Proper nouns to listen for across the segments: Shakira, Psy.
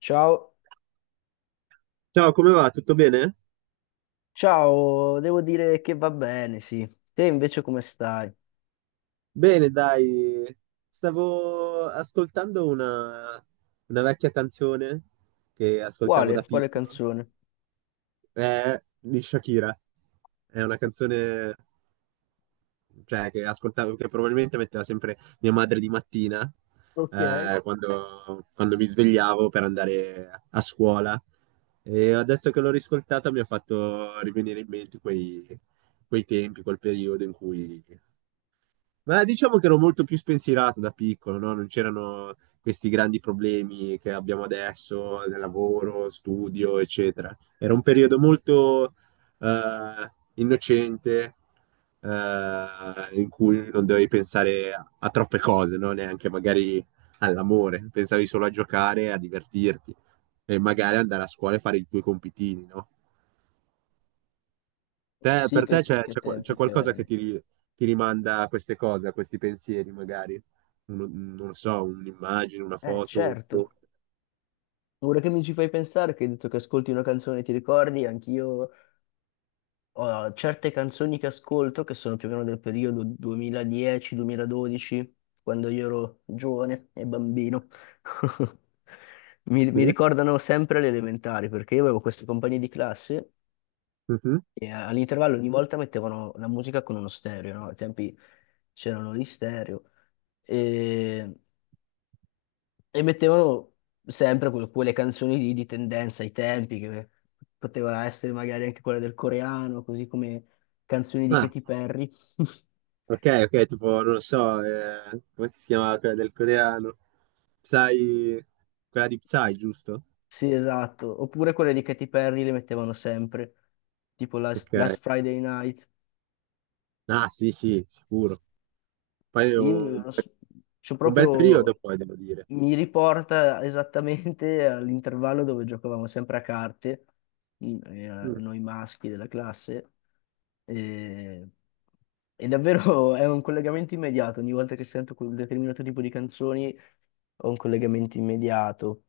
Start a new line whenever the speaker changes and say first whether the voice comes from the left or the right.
left: Ciao,
right: Ciao, come va? Tutto bene?
left: ciao, devo dire che va bene, sì. Te invece come stai?
right: Bene, dai, stavo ascoltando una vecchia canzone che ascoltavo
left: Quale?
right: da
left: Quale
right: piccolo,
left: canzone?
right: è di Shakira. È una canzone, cioè, che ascoltavo, che probabilmente metteva sempre mia madre di mattina,
left: Ok.
right: quando mi svegliavo per andare a scuola. E adesso che l'ho riscoltata mi ha fatto rivenire in mente quei tempi, quel periodo in cui... Ma diciamo che ero molto più spensierato da piccolo, no? Non c'erano questi grandi problemi che abbiamo adesso, del lavoro, studio, eccetera. Era un periodo molto innocente, eh, in cui non dovevi pensare a troppe cose, no? Neanche magari all'amore, pensavi solo a giocare, a divertirti e
left: Oh
right: magari
left: sì,
right: andare a scuola e fare i tuoi compitini, no?
left: oh, sì,
right: Per te
left: che,
right: c'è
left: che
right: c'è c'è
left: tempi che
right: qualcosa che
left: erano.
right: ti rimanda a queste cose, a questi pensieri, magari? Non lo so, un'immagine, una foto,
left: Certo.
right: boh.
left: Ora che mi ci fai pensare, che hai detto che ascolti una canzone e ti ricordi, anch'io ho certe canzoni che ascolto che sono più o meno del periodo 2010-2012, quando io ero giovane e bambino. Mi,
right: Sì?
left: mi ricordano sempre le elementari, perché io avevo queste compagnie di classe.
right: Mhm.
left: E all'intervallo ogni volta mettevano la musica con uno stereo, no? Ai tempi c'erano gli stereo, e, e mettevano sempre quelle canzoni lì di tendenza ai tempi, che poteva essere magari anche quella del coreano, così come canzoni di
right: Ah,
left: Katy Perry.
right: ok, ok, tipo, non lo so, come si chiama quella del coreano? Psy, quella di Psy, giusto?
left: Sì, esatto. Oppure quelle di Katy Perry le mettevano sempre, tipo
right: Ok.
left: Last Friday Night.
right: Ah, sì, sì, sicuro. Poi è
left: Io
right: un,
left: non so- Cioè,
right: un bel periodo,
left: proprio
right: poi, devo dire.
left: mi riporta esattamente all'intervallo dove giocavamo sempre a carte,
right: Mm.
left: noi maschi della classe, e, e davvero è un collegamento immediato, ogni volta che sento quel determinato tipo di canzoni ho un collegamento immediato.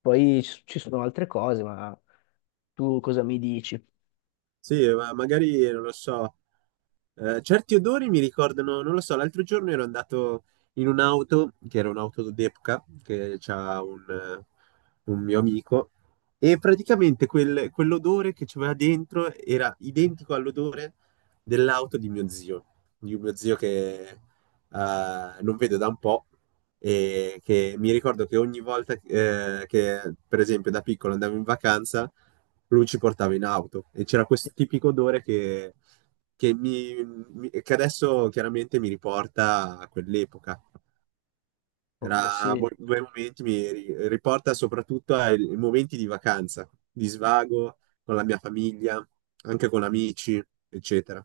left: Poi ci sono altre cose, ma tu cosa mi dici?
right: Sì, ma magari non lo so. Certi odori mi ricordano, non lo so, l'altro giorno ero andato in un'auto, che era un'auto d'epoca, che c'ha un mio amico, e praticamente quell'odore che c'era dentro era identico all'odore dell'auto di mio zio, di un mio zio che non vedo da un po', e che mi ricordo che ogni volta che, per esempio, da piccolo andavo in vacanza, lui ci portava in auto e c'era questo tipico odore che che adesso chiaramente mi riporta a quell'epoca.
left: Oh
right: Era
left: sì,
right: bei momenti, mi riporta soprattutto ai ai momenti di vacanza, di svago con la mia famiglia, anche con amici, eccetera.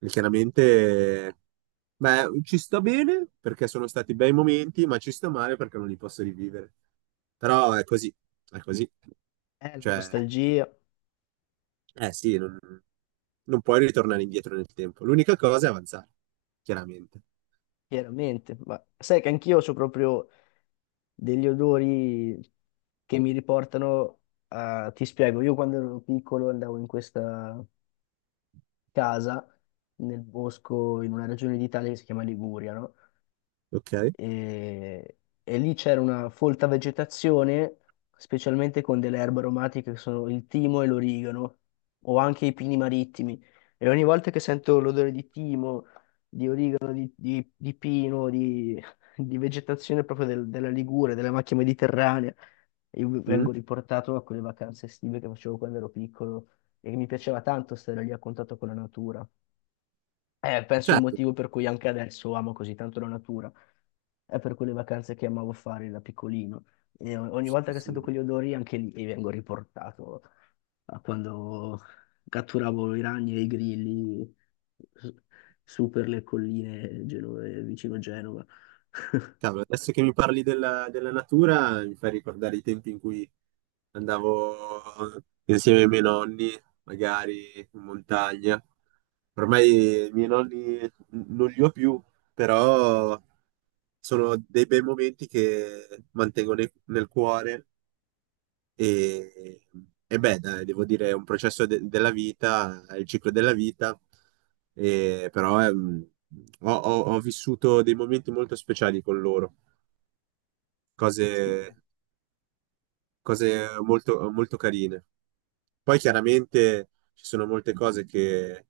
right: E chiaramente, beh, ci sto bene perché sono stati bei momenti, ma ci sto male perché non li posso rivivere. Però è così, è così.
left: è la
right: Cioè,
left: nostalgia,
right: eh sì, non puoi ritornare indietro nel tempo. L'unica cosa è avanzare, chiaramente.
left: chiaramente, ma sai che anch'io ho proprio degli odori che mi riportano a. Ti spiego, io quando ero piccolo andavo in questa casa nel bosco in una regione d'Italia che si chiama Liguria, no?
right: Ok?
left: e, e lì c'era una folta vegetazione, specialmente con delle erbe aromatiche che sono il timo e l'origano, o anche i pini marittimi. E ogni volta che sento l'odore di timo, di origano, di pino, di vegetazione proprio della Ligure, della macchia mediterranea, io vengo
right: Mm?
left: riportato a quelle vacanze estive che facevo quando ero piccolo e mi piaceva tanto stare lì a contatto con la natura. È penso il
right: Certo.
left: motivo per cui anche adesso amo così tanto la natura. È per quelle vacanze che amavo fare da piccolino. E ogni volta
right: Sì,
left: che sento
right: sì.
left: quegli odori, anche lì e vengo riportato a quando catturavo i ragni e i grilli su su per le colline genove, vicino Genova.
right: Cavolo, adesso che mi parli della natura, mi fai ricordare i tempi in cui andavo insieme ai miei nonni, magari in montagna. Ormai i miei non li ho più, però sono dei bei momenti che mantengo nel cuore e, e beh, dai, devo dire, è un della vita, è il ciclo della vita, e, però ho vissuto dei momenti molto speciali con loro, cose,
left: Sì.
right: cose molto, molto carine. Poi chiaramente ci sono molte cose che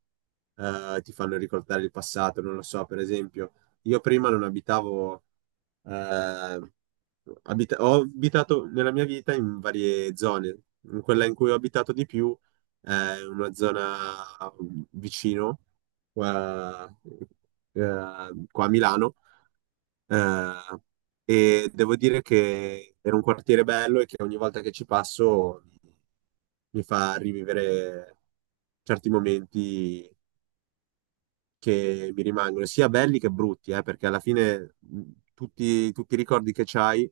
right: ti fanno ricordare il passato, non lo so, per esempio, io prima non abitavo, eh, ho abitato nella mia vita in varie zone, in quella in cui ho abitato di più è una zona vicino, qua, qua a Milano, eh, e devo dire che era un quartiere bello e che ogni volta che ci passo mi mi fa rivivere certi momenti che mi rimangono, sia belli che brutti, perché alla fine tutti i ricordi che c'hai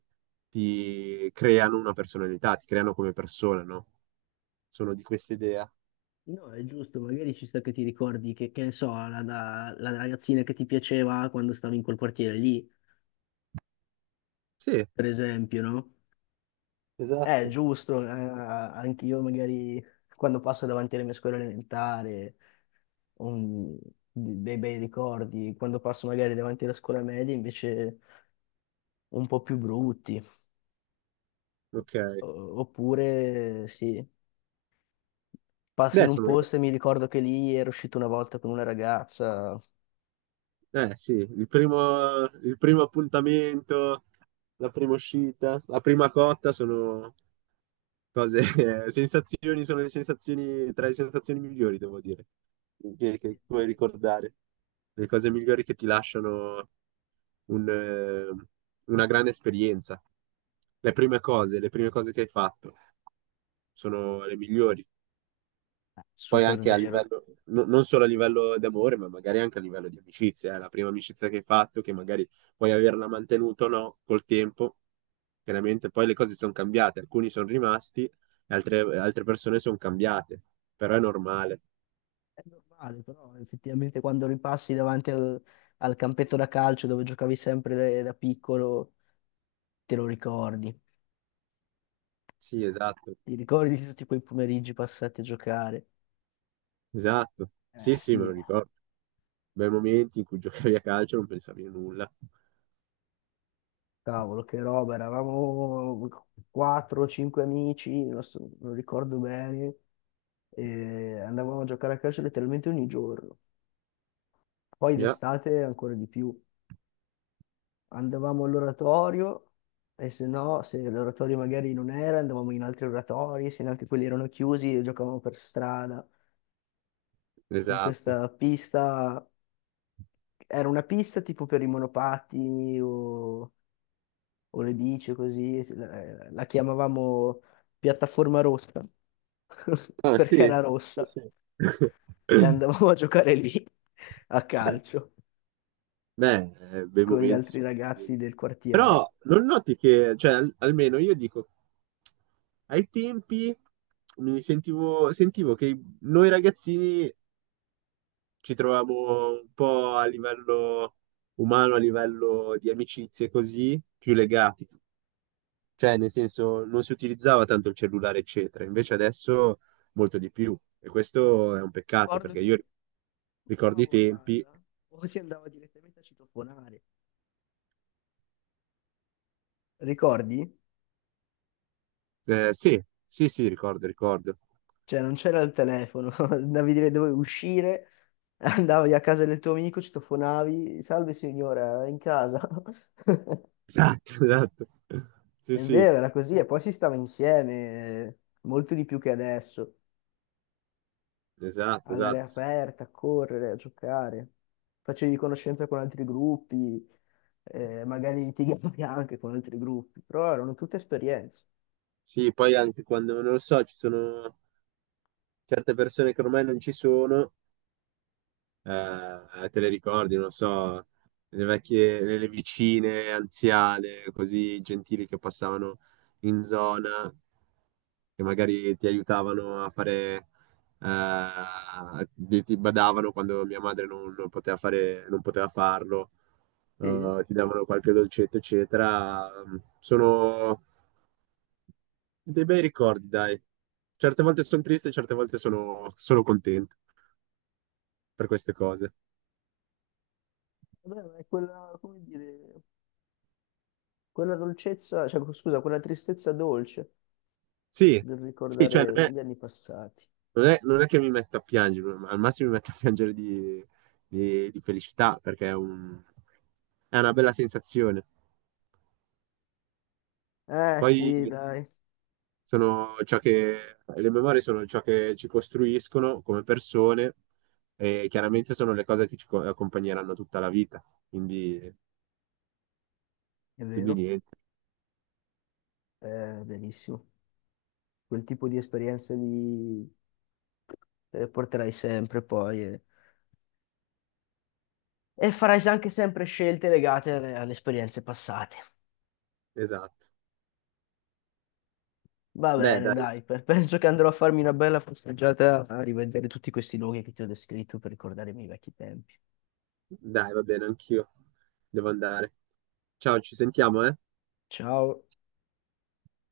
right: ti creano una personalità, ti creano come persona, no? Sono di questa idea.
left: No, è giusto, magari ci sta che ti ricordi che ne so, la ragazzina che ti piaceva quando stavi in quel quartiere lì,
right: Sì,
left: per esempio, no?
right: esatto.
left: Giusto, anch'io magari quando passo davanti alle mie scuole elementari ho dei bei ricordi, quando passo magari davanti alla scuola media invece un po' più brutti.
right: Ok.
left: Oppure sì, passo
right: Beh,
left: in un
right: sono...
left: posto e mi ricordo che lì ero uscito una volta con una ragazza,
right: Eh sì, il primo appuntamento, la prima uscita, la prima cotta sono cose, sensazioni, sono le sensazioni, tra le sensazioni migliori, devo dire, che puoi ricordare, le cose migliori che ti lasciano un, eh, una grande esperienza. Le prime cose che hai fatto sono le migliori. Poi
left: super
right: anche a
left: vero.
right: livello, non solo a livello d'amore, ma magari anche a livello di amicizia, eh. La prima amicizia che hai fatto, che magari puoi averla mantenuta o no col tempo, chiaramente poi le cose sono cambiate. Alcuni sono rimasti, e altre persone sono cambiate, però è normale.
left: È normale, però effettivamente quando ripassi davanti al, al campetto da calcio dove giocavi sempre da piccolo, te lo ricordi.
right: Sì, esatto,
left: Ti ricordi di tutti quei pomeriggi passati a giocare?
right: esatto.
left: Eh
right: Sì, sì, me lo
left: sì,
right: ricordo. Bei momenti in cui giocavi a calcio e non pensavi a nulla.
left: cavolo, che roba, eravamo 4-5 amici, non ricordo bene, e andavamo a giocare a calcio letteralmente ogni giorno. Poi
right: Già,
left: d'estate ancora di più. Andavamo all'oratorio e se no, se l'oratorio magari non era, andavamo in altri oratori, se neanche quelli erano chiusi e giocavamo per strada. In
right: esatto.
left: questa pista, era una pista tipo per i monopatti o le bici così, la chiamavamo piattaforma rossa,
right: Ah,
left: perché
right: sì?
left: era rossa,
right: Sì.
left: e andavamo a giocare lì a calcio
right: Beh, bei
left: con gli
right: momenti.
left: altri
right: Sì.
left: ragazzi del
right: Però
left: quartiere.
right: non noti che, cioè, almeno io dico, ai tempi sentivo che noi ragazzini ci trovavamo un po' a livello umano, a livello di amicizie così, più legati. Cioè, nel senso, non si utilizzava tanto il cellulare, eccetera. Invece adesso molto di più. E questo è un peccato,
left: Ricordo
right: perché io
left: che o
right: ricordo i
left: chiamavo a
right: tempi.
left: casa o si andava direttamente a citofonare. Ricordi?
right: Sì, sì, sì, ricordo, ricordo.
left: Cioè non c'era
right: Sì.
left: il telefono, andavi dire dove uscire, andavi a casa del tuo amico, citofonavi, salve signora, è in casa.
right: Esatto, esatto. Sì,
left: È
right: sì,
left: vero, era così, e poi si stava insieme, molto di più che adesso,
right: esatto,
left: all'aria
right: esatto.
left: aperta, a correre, a giocare, facevi conoscenza con altri gruppi, magari litigavi anche con altri gruppi, però erano tutte esperienze.
right: Sì, poi anche quando non lo so, ci sono certe persone che ormai non ci sono, te le ricordi, non so, le vicine anziane, così gentili che passavano in zona, che magari ti aiutavano a fare, ti ti badavano quando mia madre non, non poteva fare, non poteva farlo,
left: Sì.
right: ti davano qualche dolcetto, eccetera. Sono dei bei ricordi, dai. Certe volte sono triste, certe volte sono contento per queste cose.
left: Vabbè, ma è quella, come dire, quella dolcezza, cioè scusa, quella tristezza dolce
right: Sì,
left: del
right: sì, cioè,
left: ricordare gli anni passati.
right: Non è che mi metto a piangere, ma al massimo mi metto a piangere di felicità perché è una bella sensazione.
left: Eh
right: Poi
left: sì, dai,
right: sono ciò le memorie sono ciò che ci costruiscono come persone e chiaramente sono le cose che ci accompagneranno tutta la vita. Quindi,
left: è
right: quindi
left: vero,
right: niente,
left: è verissimo. Quel tipo di esperienze lì te le porterai sempre poi. E farai anche sempre scelte legate alle esperienze passate.
right: esatto.
left: Va
right: Beh,
left: bene,
right: dai,
left: dai, penso che andrò a farmi una bella passeggiata a rivedere tutti questi luoghi che ti ho descritto per ricordare i miei vecchi tempi.
right: dai, va bene, anch'io devo andare. Ciao, ci sentiamo, eh?
left: Ciao.